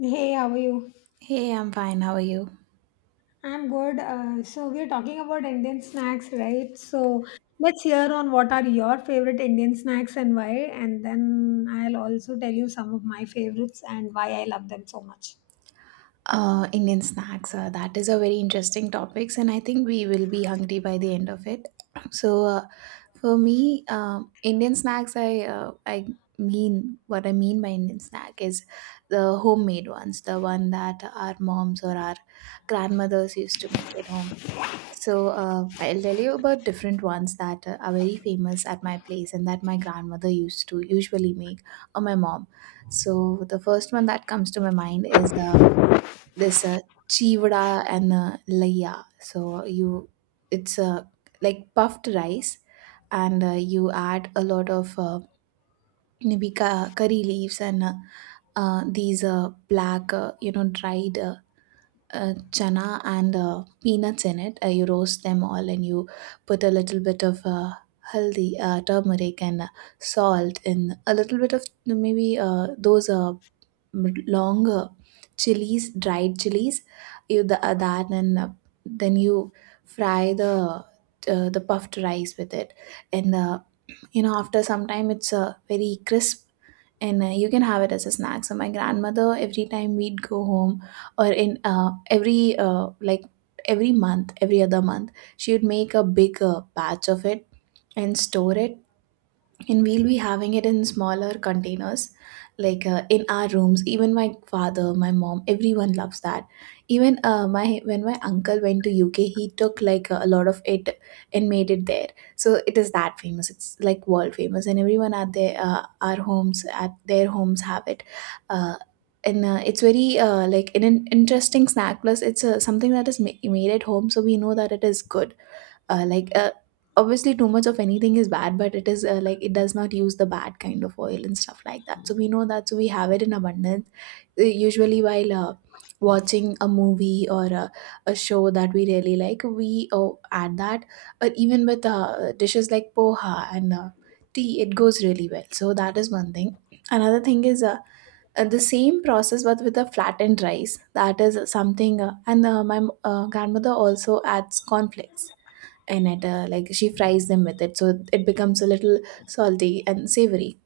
Hey, how are you? Hey, I'm fine. How are you? I'm good. So we're talking about Indian snacks, right? So let's hear on what are your favorite Indian snacks and why, and then I'll also tell you some of my favorites and why I love them so much. Indian snacks. That is a very interesting topics, and I think we will be hungry by the end of it. So, uh, for me, Indian snacks. I mean what I mean by Indian snack is the homemade ones, the one that our moms or our grandmothers used to make at home. So I'll tell you about different ones that are very famous at my place and that my grandmother used to usually make or my mom. So the first one that comes to my mind is this chivda and laya. So you, it's Like puffed rice, and you add a lot of maybe curry leaves and these black dried, chana and peanuts in it. You roast them all and you put a little bit of haldi, turmeric, and salt, and a little bit of maybe those long chilies, dried chilies. That and then you fry the puffed rice with it, and after some time it's very crisp and you can have it as a snack. So my grandmother, every time we'd go home or in every every month, every other month, she would make a big batch of it and store it, and we'll be having it in smaller containers like in our rooms. Even my father, my mom, everyone loves that. Even my when my uncle went to UK, he took like a lot of it and made it there. So it is that famous. It's like world famous, and everyone at their our homes, at their homes, have it. uh, and it's very like an interesting snack, plus it's something that is made at home, so we know that it is good. uh, like uh, Obviously, too much of anything is bad, but it is it does not use the bad kind of oil and stuff like that, so we know that. So we have it in abundance. Usually while watching a movie or a show that we really like, we add that, or even with dishes like poha and tea, it goes really well. So that is one thing. Another thing is the same process but with a flattened rice. That is something, and my grandmother also adds cornflakes in it. She fries them with it, so it becomes a little salty and savory.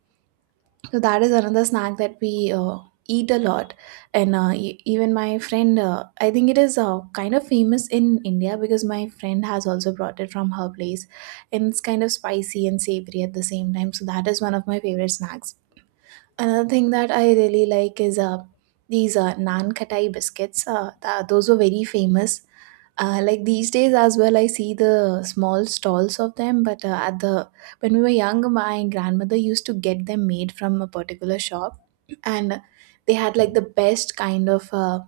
So that is another snack that we eat a lot. And even my friend, I think it is kind of famous in India, because my friend has also brought it from her place, and it's kind of spicy and savory at the same time. So that is one of my favorite snacks. Another thing that I really like is these naan katai biscuits. Those were very famous, these days as well, I see the small stalls of them. But at the when we were young, my grandmother used to get them made from a particular shop, and they had like the best kind of uh,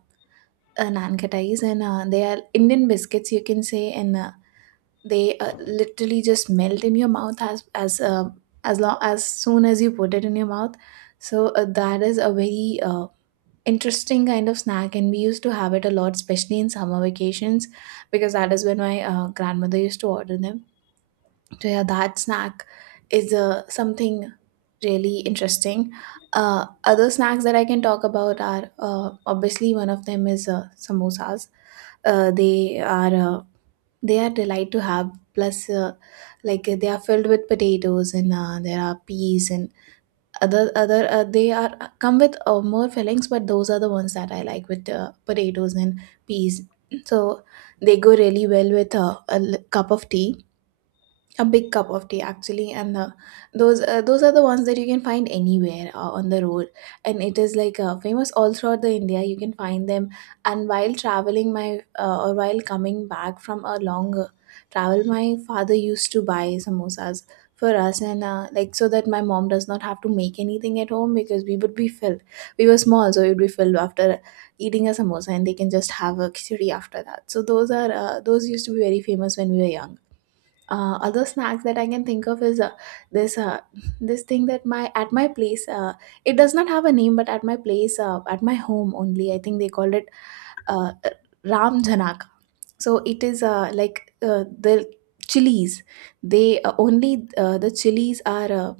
uh, nankattais. And they are Indian biscuits, you can say. And they literally just melt in your mouth as soon as you put it in your mouth. So that is a very interesting kind of snack, and we used to have it a lot, especially in summer vacations, because that is when my grandmother used to order them. So yeah, that snack is something really interesting. Other snacks that I can talk about are, obviously, one of them is samosas. uh, they are uh, they are delight to have. Plus they are filled with potatoes, and there are peas and other they are come with more fillings, but those are the ones that I like, with potatoes and peas. So they go really well with cup of tea, a big cup of tea actually. And those are the ones that you can find anywhere, on the road, and it is like famous all throughout the India. You can find them. And while traveling, my or while coming back from a long travel, my father used to buy samosas for us. And so that my mom does not have to make anything at home, because we would be filled. We were small, so we would be filled after eating a samosa, and they can just have a khichdi after that. So those used to be very famous when we were young. Other snacks that I can think of is this uh, this thing that my at my place, it does not have a name, but at my place, at my home only, I think they called it uh, Ram Janak. So it is the chilies. They Only, the chilies are, uh,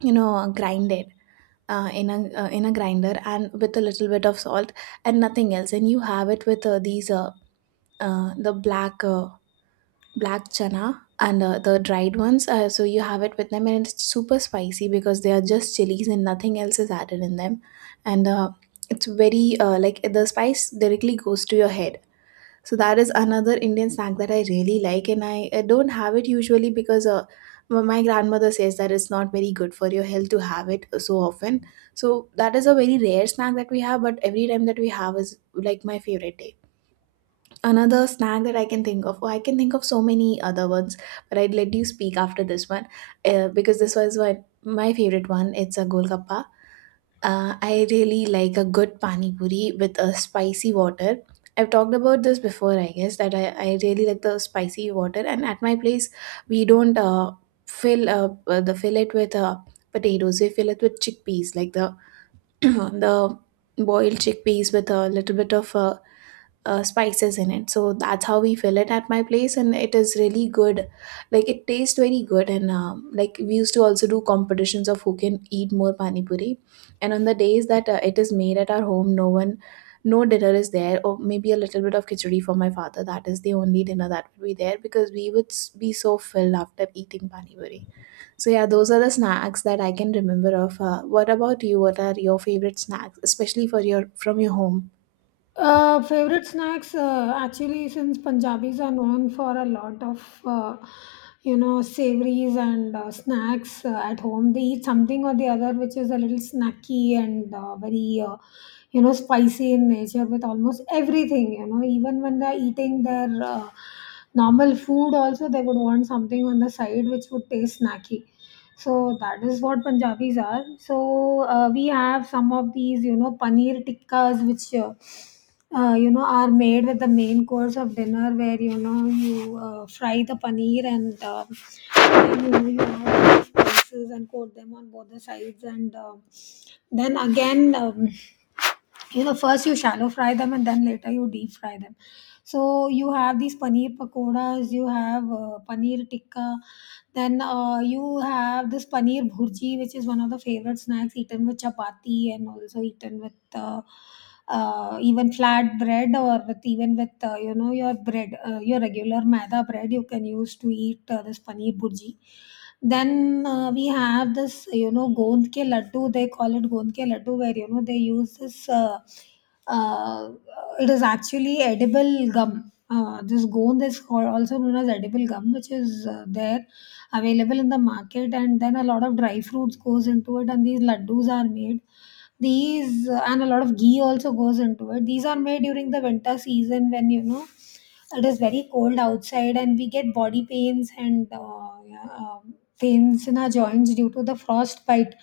you know grinded, in a grinder, and with a little bit of salt and nothing else. And you have it with the black, black chana and the dried ones. So you have it with them, and it's super spicy because they are just chilies and nothing else is added in them. And it's very the spice directly goes to your head. So that is another Indian snack that I really like, and I don't have it usually because my grandmother says that it's not very good for your health to have it so often. So that is a very rare snack that we have, but every time that we have is like my favorite day. Another snack that I can think of, oh, I can think of so many other ones, but I'd let you speak after this one, because this was what my favorite one. It's a golgappa. I really like a good pani puri with a spicy water. I've talked about this before, I guess, that I really like the spicy water. And at my place, we don't fill it with potatoes. We fill it with chickpeas, like the the boiled chickpeas with a little bit of spices in it. So that's how we fill it at my place, and it is really good. Like it tastes very good. And we used to also do competitions of who can eat more pani puri. And on the days that it is made at our home, no dinner is there, or maybe a little bit of khichdi for my father. That is the only dinner that would be there, because we would be so filled after eating pani puri. So yeah, those are the snacks that I can remember of. What about you? What are your favorite snacks, especially for your from your home? Favorite snacks, actually, since Punjabis are known for a lot of, you know, savories and snacks at home, they eat something or the other which is a little snacky and very, you know, spicy in nature with almost everything, you know, even when they're eating their normal food, also they would want something on the side which would taste snacky. So that is what Punjabis are. So we have some of these, you know, paneer tikkas, which you know are made with the main course of dinner where you know you fry the paneer and then you add spices and coat them on both the sides and then again, you know, first you shallow fry them and then later you deep fry them. So you have these paneer pakoras, you have paneer tikka, then you have this paneer bhurji, which is one of the favorite snacks eaten with chapati and also eaten with even flat bread or with even with you know your bread, your regular maida bread. You can use to eat this paneer bhurji. Then we have this, you know, gond ke laddu. They call it gond ke laddu, where you know they use this. Uh, it is actually edible gum. This gond is called, also known as edible gum, which is there available in the market, and then a lot of dry fruits goes into it, and these laddus are made. These, and a lot of ghee also goes into it. These are made during the winter season when you know it is very cold outside, and we get body pains and yeah, pains in our joints due to the frostbite.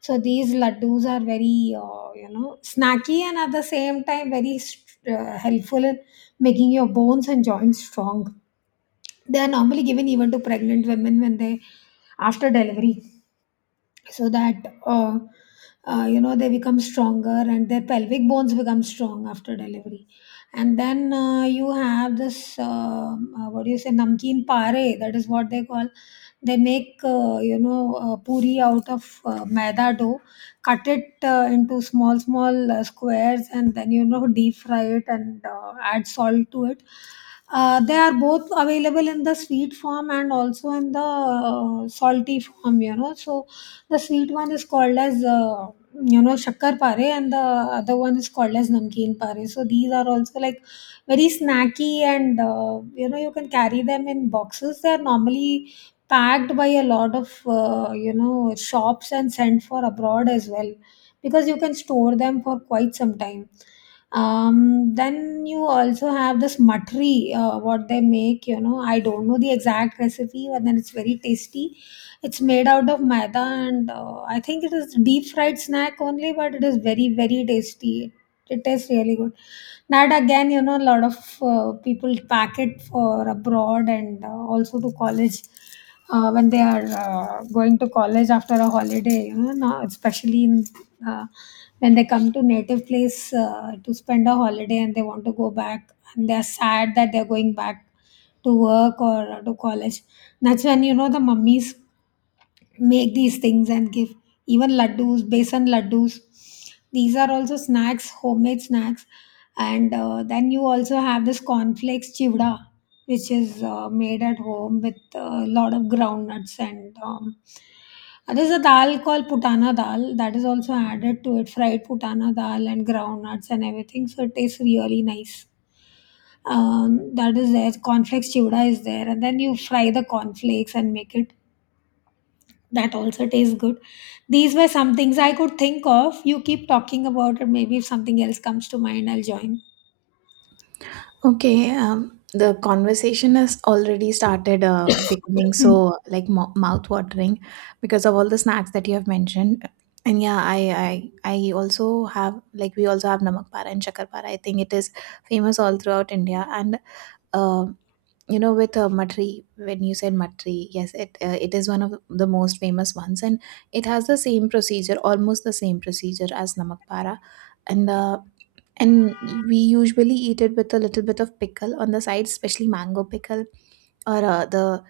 So these laddus are very, you know, snacky and at the same time very helpful in making your bones and joints strong. They are normally given even to pregnant women when they after delivery so that uh, you know they become stronger and their pelvic bones become strong after delivery. And then you have this what do you say, namkeen pare, that is what they call. They make you know puri out of maida dough, cut it into small small squares and then you know deep fry it and add salt to it. They are both available in the sweet form and also in the salty form, you know. So the sweet one is called as you know shakkar pare, and the other one is called as namkeen pare. So these are also like very snacky and you know you can carry them in boxes. They are normally packed by a lot of you know shops and sent for abroad as well, because you can store them for quite some time. Um, then you also have this matri, what they make. You know, I don't know the exact recipe, but then it's very tasty. It's made out of maida, and I think it is deep fried snack only, but it is very very tasty. It tastes really good. That again, you know, a lot of people pack it for abroad and also to college when they are going to college after a holiday. You know, now especially in uh, when they come to native place to spend a holiday and they want to go back, and they are sad that they are going back to work or to college. That's when you know the mummies make these things and give even laddus, besan laddus. These are also snacks, homemade snacks. And then you also have this cornflakes chivda, which is made at home with a lot of groundnuts and there's a dal called putana dal that is also added to it, fried putana dal and groundnuts and everything. So it tastes really nice. That is there. Cornflakes chivda is there, and then you fry the cornflakes and make it, that also tastes good. These were some things I could think of. You keep talking about it. Maybe if something else comes to mind, I'll join. Okay, the conversation has already started becoming Hmm. so like mouth-watering because of all the snacks that you have mentioned. And yeah, I also have, like, we also have namak para and shakar para. I think it is famous all throughout India. And uh, with matri, when you said matri, yes, it is one of the most famous ones, and it has the same procedure, almost the same procedure as namak para, and. Uh, and we usually eat it with a little bit of pickle on the side, especially mango pickle, or the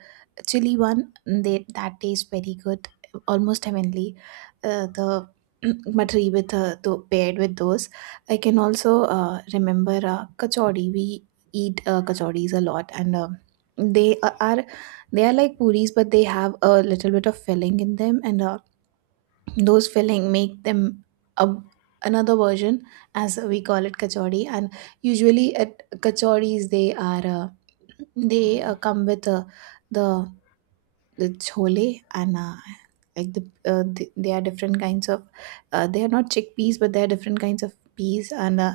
chili one. Mm, that tastes very good, almost heavenly, the matri with the paired with those. I can also remember kachori. We eat kachoris a lot. And they are are- they are like puris, but they have a little bit of filling in them, and those filling make them a, another version, as we call it, kachori. And usually at kachoris, they come with the the chole. And they are different kinds of, they are not chickpeas, but they are different kinds of peas. And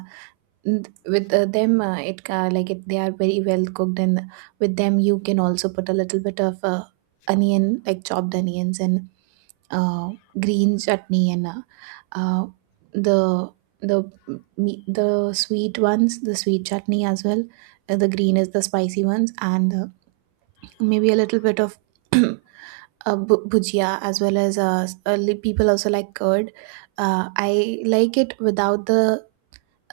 n- with them it like it, they are very well cooked, and with them you can also put a little bit of onion, like chopped onions, and uh, green chutney, and uh, the the the sweet ones, the sweet chutney as well. The green is the spicy ones, and maybe a little bit of uh, bhujia as well as people also like curd. I like it without the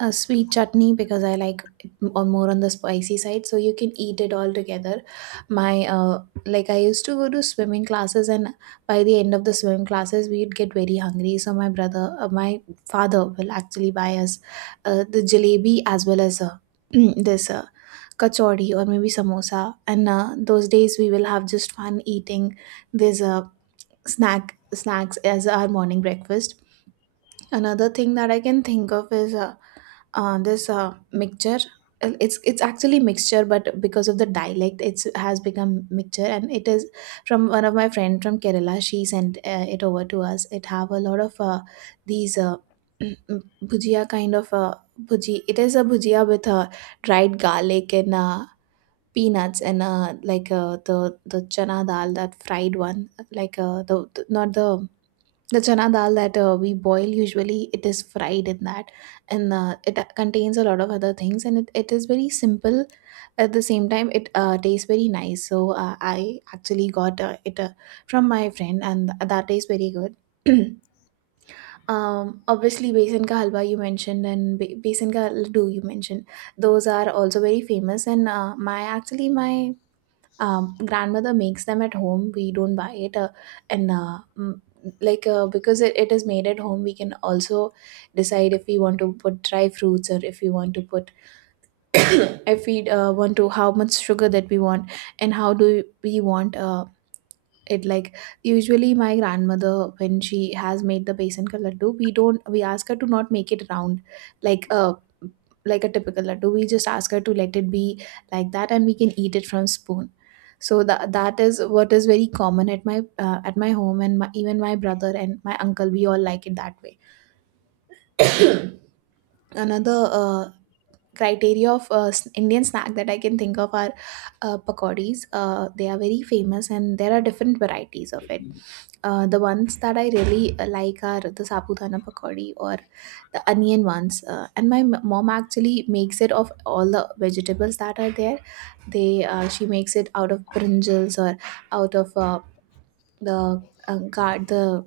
a sweet chutney because I like it m- or more on the spicy side. So you can eat it all together. My like I used to go to swimming classes, and by the end of the swimming classes, we'd get very hungry. So my brother, my father, will actually buy us the jalebi as well as this kachori or maybe samosa. And those days we will have just fun eating this snacks as our morning breakfast. Another thing that I can think of is. This mixture. It's actually mixture, but because of the dialect it has become mixture, and it is from one of my friend from kerala. She sent it over to us. It have a lot of these bhujia kind of bhuji. It is a bhujia with dried garlic and peanuts and the chana dal, that fried one, not the chana dal that we boil usually. It is fried in that, and it contains a lot of other things, and it is very simple. At the same time it tastes very nice. So I actually got it from my friend, and that tastes very good. um Obviously besan ka halwa you mentioned, and besan ka laddu you mentioned. Those are also very famous, and my grandmother makes them at home. We don't buy it, and because it is made at home we can also decide if we want to put dry fruits, or if we want to put, if we want to, how much sugar that we want, and how do we want it. Usually my grandmother, when she has made the besan ka laddu, we ask her to not make it round like a, like a typical laddu. We just ask her to let it be like that, and we can eat it from spoon. So that is what is very common at my, at my home, and even my brother and my uncle, we all like it that way. Another criteria of indian snack that I can think of are pakodis. They are very famous, and there are different varieties of it. The ones that I really like are the sapudana pakodi or the onion ones. And my mom actually makes it of all the vegetables that are there. They She makes it out of brinjals, or out of the guard,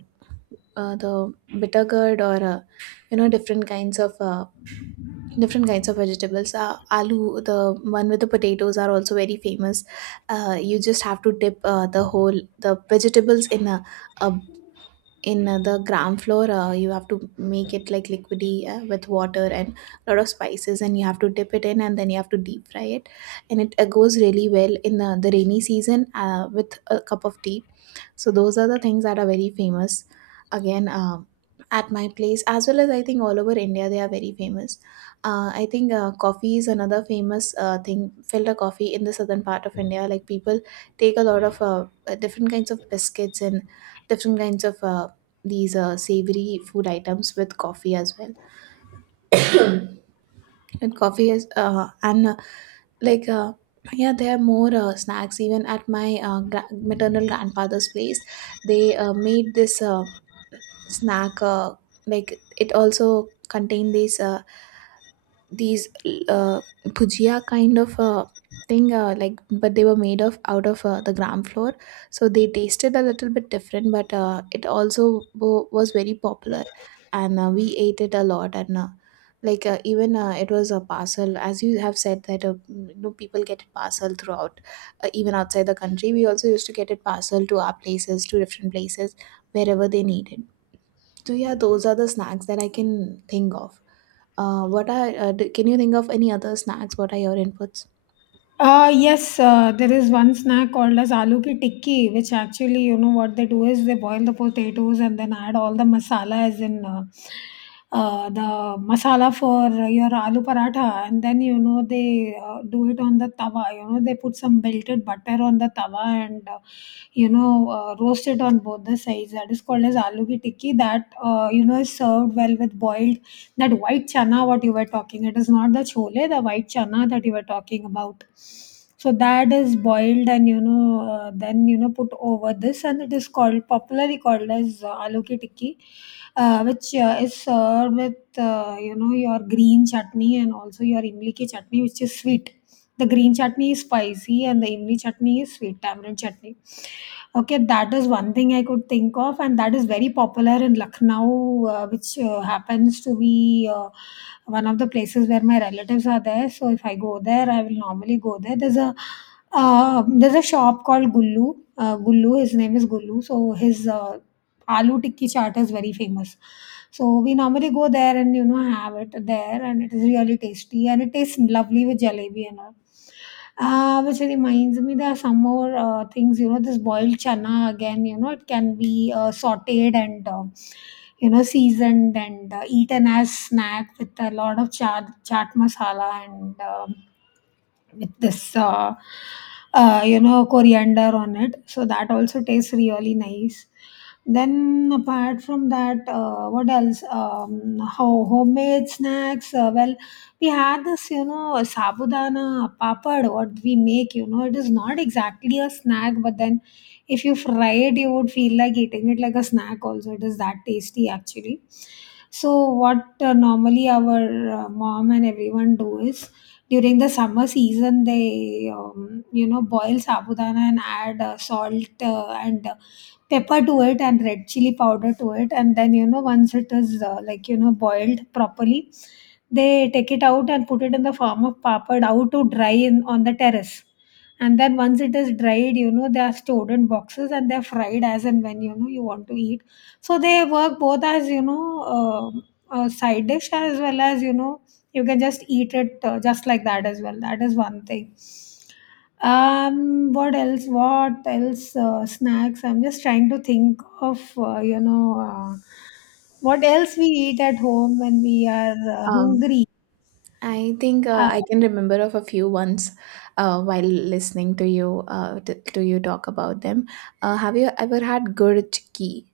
the bitter gourd, or you know, different kinds of vegetables. Aloo, the one with the potatoes, are also very famous. You just have to dip the vegetables in a in the gram flour. You have to make it like liquidy with water and a lot of spices, and you have to dip it in, and then you have to deep fry it. And it goes really well in the rainy season with a cup of tea. So those are the things that are very famous. Again, at my place, as well as I think all over India, they are very famous. I think coffee is another famous thing. Filter coffee in the southern part of India, like people take a lot of different kinds of biscuits and different kinds of these savory food items with coffee as well. And coffee is and like yeah, there are more snacks. Even at my maternal grandfather's place, they made this snack, like it also contain these bhujia kind of thing, like, but they were made of out of the gram flour, so they tasted a little bit different, but it also was very popular. And we ate it a lot, and like even it was a parcel, as you have said that, you know, people get it parcel throughout. Even outside the country, we also used to get it parcel to our places, to different places, wherever they needed. So yeah, those are the snacks that I can think of. What are d can you think of any other snacks? What are your inputs? Yes, there is one snack called as aloo ki tikki, which actually, you know, what they do is they boil the potatoes and then add all the masala, as in the masala for your aloo paratha, and then you know they do it on the tawa. You know, they put some melted butter on the tawa and you know roast it on both the sides. That is called as aloo ki tikki. That you know is served well with boiled, that white chana what you were talking, it is not the chole, the white chana that you were talking about. So that is boiled and you know then you know put over this, and it is called, popularly called as aloo ki tikki, which is served with you know your green chutney and also your imli ki chutney, which is sweet. The green chutney is spicy and the imli chutney is sweet tamarind chutney. Okay, that is one thing I could think of, and that is very popular in Lucknow, which happens to be one of the places where my relatives are there. So if I go there, I will normally go there. There's a shop called Gullu. Gullu, his name is Gullu. So his aloo tikki chaat is very famous. So we normally go there and you know have it there, and it is really tasty and it tastes lovely with jalebi and all. Which reminds me, there are some more things. You know, this boiled chana again. You know, it can be sautéed and you know seasoned and eaten as snack with a lot of chaat masala and with this you know coriander on it, so that also tastes really nice. Then apart from that what else, how homemade snacks, well, we had this you know sabudana papad what we make. You know, it is not exactly a snack, but then if you fry it you would feel like eating it like a snack also, it is that tasty actually. So what normally our mom and everyone do is, during the summer season they you know boil sabudana and add salt and pepper to it and red chili powder to it, and then you know once it is like you know boiled properly, they take it out and put it in the form of papad out to dry in on the terrace, and then once it is dried you know they are stored in boxes and they're fried as and when you know you want to eat. So they work both as you know a side dish as well as you know you can just eat it just like that as well. That is one thing. What else? What else? Snacks. I'm just trying to think of, you know, what else we eat at home when we are Um, hungry. I think Uh, I can remember of a few ones while listening to you, t to you talk about them. Have you ever had gur chikki?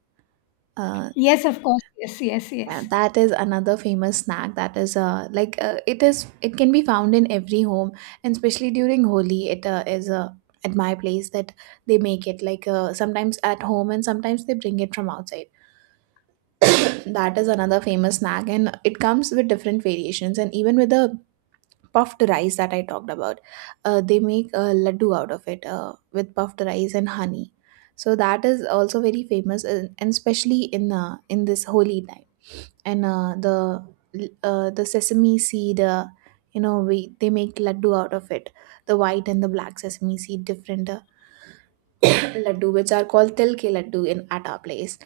Uh, yes, of course. Yes, yes, yeah, yes. that is another famous snack that is it, is it can be found in every home, and especially during Holi it is at my place, that they make it like sometimes at home, and sometimes they bring it from outside. That is another famous snack, and it comes with different variations. And even with the puffed rice that I talked about, they make a laddu out of it with puffed rice and honey. So that is also very famous, and especially in this holy time. And the sesame seed, you know, we they make laddu out of it. The white and the black sesame seed, different laddu, which are called til ke laddu in at our place.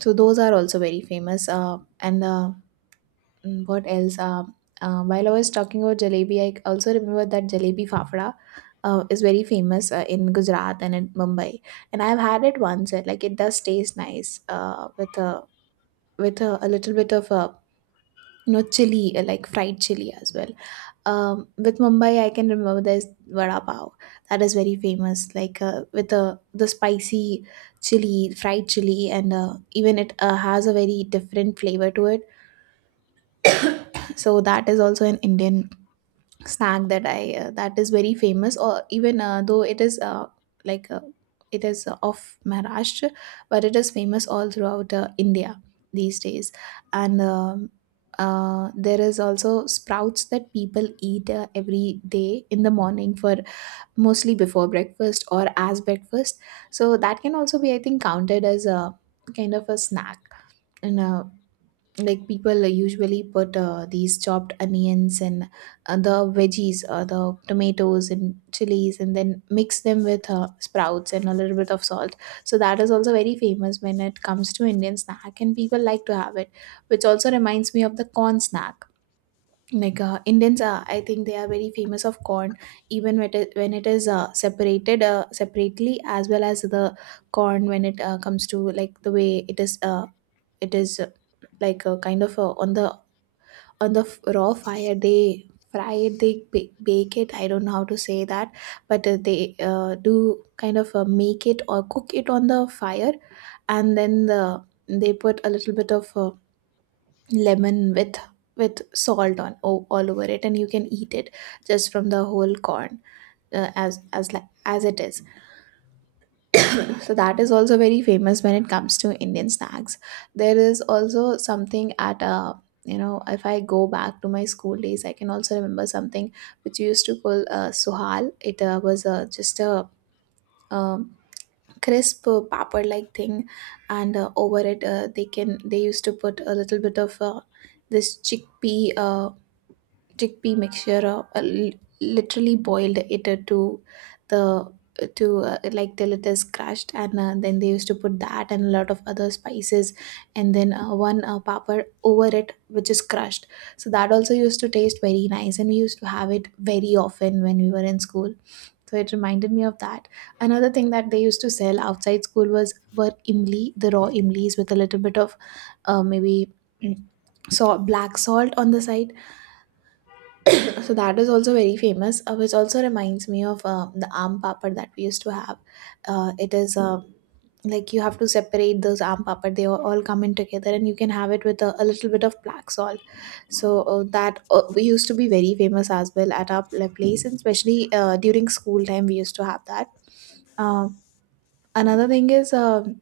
So those are also very famous. And Mm, what else? While I was talking about jalebi, I also remember that jalebi fafda is very famous in Gujarat and in Mumbai. And I've had it once. And, like, it does taste nice with a, with a little bit of a, you know, chili, like fried chili as well. With Mumbai, I can remember there's vada pav that is very famous, like with a, the spicy chili, fried chili, and even it has a very different flavor to it. So that is also an Indian snack that I that is very famous, or even though it is like uh, it is of Maharashtra, but it is famous all throughout India these days. And there is also sprouts that people eat every day in the morning for mostly before breakfast or as breakfast. So that can also be, I think, counted as a kind of a snack. And people usually put these chopped onions and the veggies, the tomatoes and chilies, and then mix them with sprouts and a little bit of salt. So that is also very famous when it comes to indian snack, and people like to have it, which also reminds me of the corn snack. Indians are, I think they are very famous of corn, even when it is separated separately, as well as the corn when it comes to, like, the way it is, like a kind of a, on the, on the raw fire they fry it they ba- bake it. I don't know how to say that, but they do kind of make it or cook it on the fire, and then they put a little bit of lemon with salt all over it, and you can eat it just from the whole corn, as it is. So that is also very famous when it comes to Indian snacks. There is also something at you know, if I go back to my school days, I can also remember something which we used to call suhal. It was just a um, crisp papad-like thing, and over it they used to put a little bit of this chickpea chickpea mixture literally boiled it to the to like till it is crushed, and then they used to put that and a lot of other spices, and then one papad over it which is crushed. So that also used to taste very nice, and we used to have it very often when we were in school. So it reminded me of that. Another thing that they used to sell outside school was, were imli, the raw imlis with a little bit of uh, maybe mm, so black salt on the side. So that is also very famous, which also reminds me of the aam papad that we used to have. It is like you have to separate those aam papad; they all come in together, and you can have it with a little bit of black salt. So that we used to be very famous as well at our place, and especially during school time, we used to have that. Um another thing is.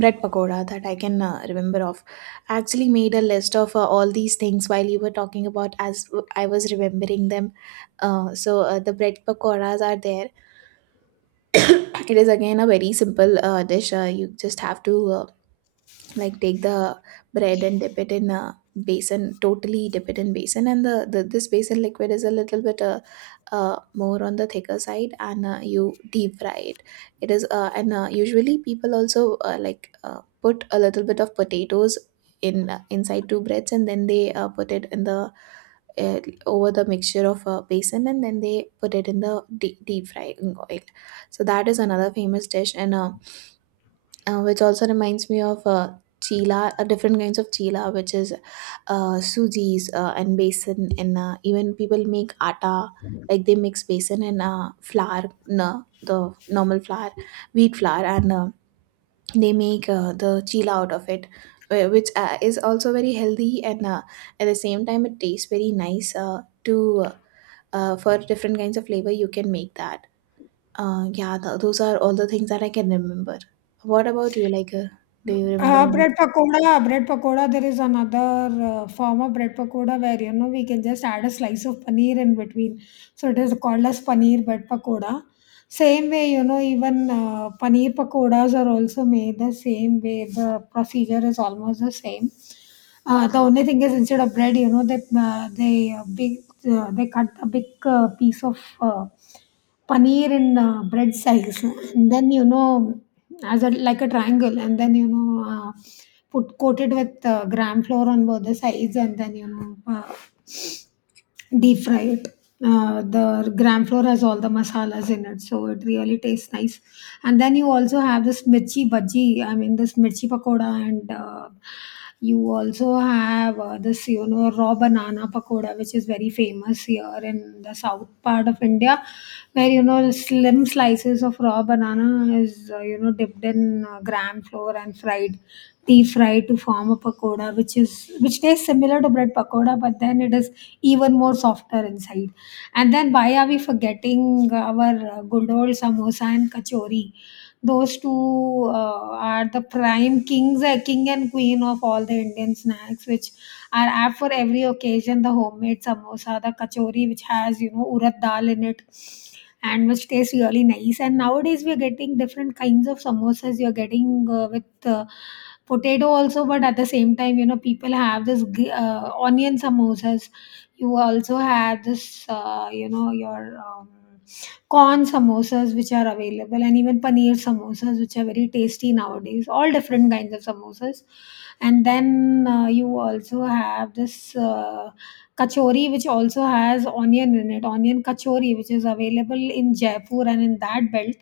Bread pakoda that I can remember of. I actually made a list of all these things while you were talking, about as I was remembering them. The bread pakoras are there. It is again a very simple dish. You just have to like take the bread and dip it in a basin, totally dip it in basin, and the this basin liquid is a little bit more on the thicker side, and you deep fry it. It is and usually people also like put a little bit of potatoes in inside two breads, and then they put it in the over the mixture of basin, and then they put it in the deep frying oil. So that is another famous dish. And which also reminds me of chila, different kinds of chila, which is sujis and besan, and even people make atta, like they mix besan and flour, na, the normal flour, wheat flour, and they make the chila out of it, which is also very healthy, and at the same time, it tastes very nice. To uh, for different kinds of flavor, you can make that. Yeah, th those are all the things that I can remember. What about you? Like, do you remember any? Bread pakoda, bread pakoda. There is another form of bread pakoda where you know we can just add a slice of paneer in between. So it is called as paneer bread pakoda. Same way, you know, even paneer pakodas are also made the same way. The procedure is almost the same. The only thing is instead of bread, you know, they big they cut a big piece of paneer in bread size, and then you know as a like a triangle, and then you know put coated with gram flour on both the sides, and then you know deep fry it. The gram flour has all the masalas in it, so it really tastes nice. And then you also have this mirchi bhaji. I mean, this mirchi pakoda, and you also have this you know raw banana pakoda, which is very famous here in the south part of India, where you know slim slices of raw banana is you know dipped in gram flour and fried, deep fry to form a pakoda, which is which tastes similar to bread pakoda, but then it is even more softer inside. And then why are we forgetting our good old samosa and kachori? Those two are the prime kings, king and queen of all the Indian snacks, which are apt for every occasion. The homemade samosa, the kachori, which has you know urad dal in it and which tastes really nice, and nowadays we are getting different kinds of samosas. You're getting with potato also, but at the same time, you know, people have this onion samosas. You also have this you know your corn samosas which are available, and even paneer samosas which are very tasty. Nowadays all different kinds of samosas, and then you also have this kachori, which also has onion in it, onion kachori, which is available in Jaipur and in that belt,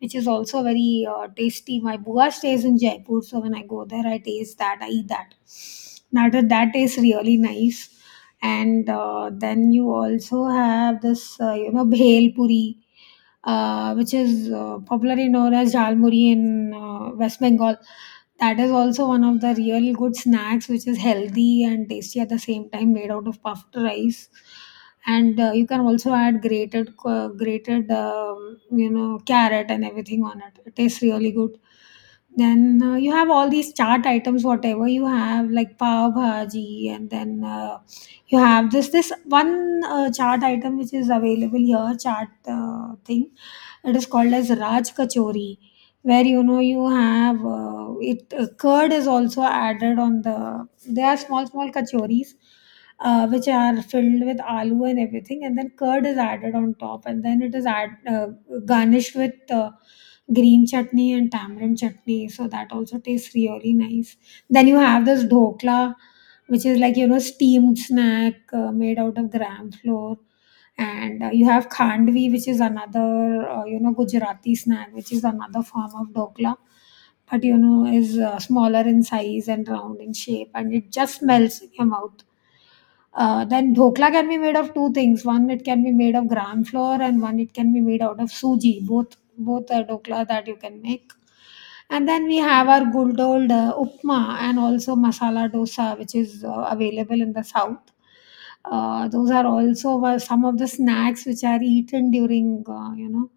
which is also very tasty. My bua stays in Jaipur, so when I go there, I taste that, I eat that. Now that tastes really nice, and then you also have this, bhel puri, which is popularly known as jalmuri in West Bengal. That is also one of the real good snacks, which is healthy and tasty at the same time, made out of puffed rice. And you can also add grated, grated, carrot and everything on it. It tastes really good. Then you have all these chart items, whatever you have, like pav bhaji, and then you have this one chart item which is available here, chart thing. It is called as Raj Kachori, where you know you have it curd is also added on the. There are small small kachoris which are filled with aloo and everything, and then curd is added on top, and then it is add, garnished with green chutney and tamarind chutney. So that also tastes really nice. Then you have this dhokla, which is like you know steamed snack made out of gram flour, and you have khandvi, which is another you know Gujarati snack, which is another form of dhokla, but you know is smaller in size and round in shape, and it just melts in your mouth. Uh, then dhokla can be made of two things. One, it can be made of gram flour, and one, it can be made out of suji. Both are dhokla that you can make. And then we have our good old upma and also masala dosa, which is available in the south. Those are also were some of the snacks which are eaten during uh, you know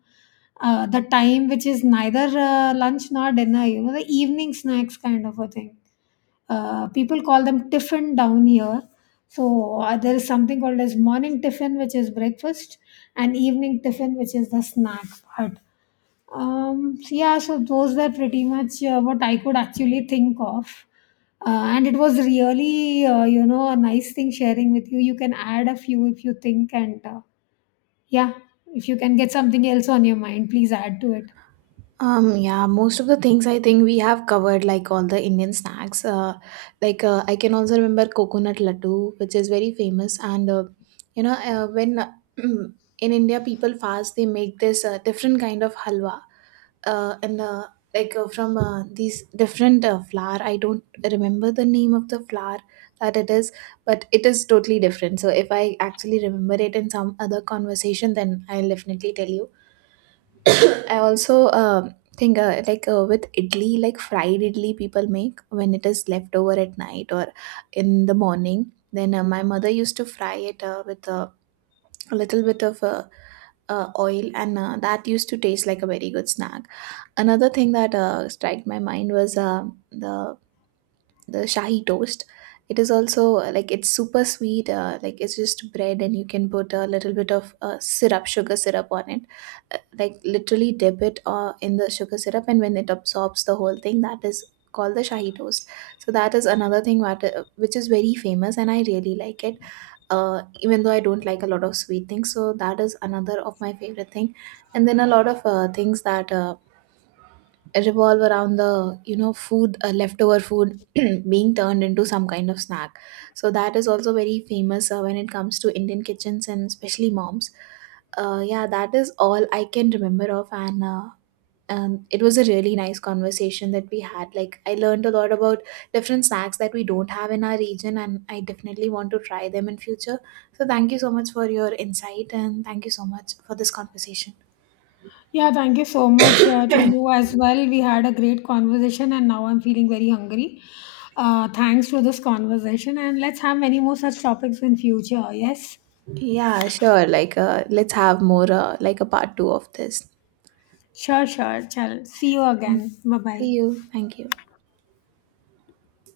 uh, the time which is neither lunch nor dinner. You know, the evening snacks kind of a thing, people call them tiffin down here. So there is something called as morning tiffin, which is breakfast, and evening tiffin, which is the snack part. So yeah, so those were pretty much what I could actually think of. Uh, and it was really, a nice thing sharing with you. You can add a few if you think, and yeah, if you can get something else on your mind, please add to it. Yeah, most of the things I think we have covered, like all the Indian snacks. I can also remember coconut laddu, which is very famous. And you know, when in India people fast, they make this different kind of halwa, and like from these different flour. I don't remember the name of the flour that it is, but it is totally different. So if I actually remember it in some other conversation, then I'll definitely tell you. I also think with idli, like fried idli, people make when it is left over at night or in the morning. Then my mother used to fry it with a little bit of oil, and that used to taste like a very good snack. Another thing that struck my mind was the the shahi toast. It is also like it's super sweet, like it's just bread and you can put a little bit of syrup, sugar syrup on it, like literally dip it in the sugar syrup, and when it absorbs the whole thing, that is called the shahi toast. So that is another thing which is very famous and I really like it. Even though I don't like a lot of sweet things, so that is another of my favorite thing. And then a lot of things that revolve around the, you know, food, leftover food being turned into some kind of snack. So that is also very famous when it comes to Indian kitchens and especially moms. Yeah, that is all I can remember of. And and it was a really nice conversation that we had. Like, I learned a lot about different snacks that we don't have in our region, and I definitely want to try them in future. So thank you so much for your insight, and thank you so much for this conversation. Yeah, thank you so much to you as well. We had a great conversation, and now I'm feeling very hungry. Thanks for this conversation, and let's have many more such topics in future. Yes, Yeah, sure. Like, let's have more, like a part two of this. sure. Chal. See you Thank- again. Bye See bye. you. Thank you.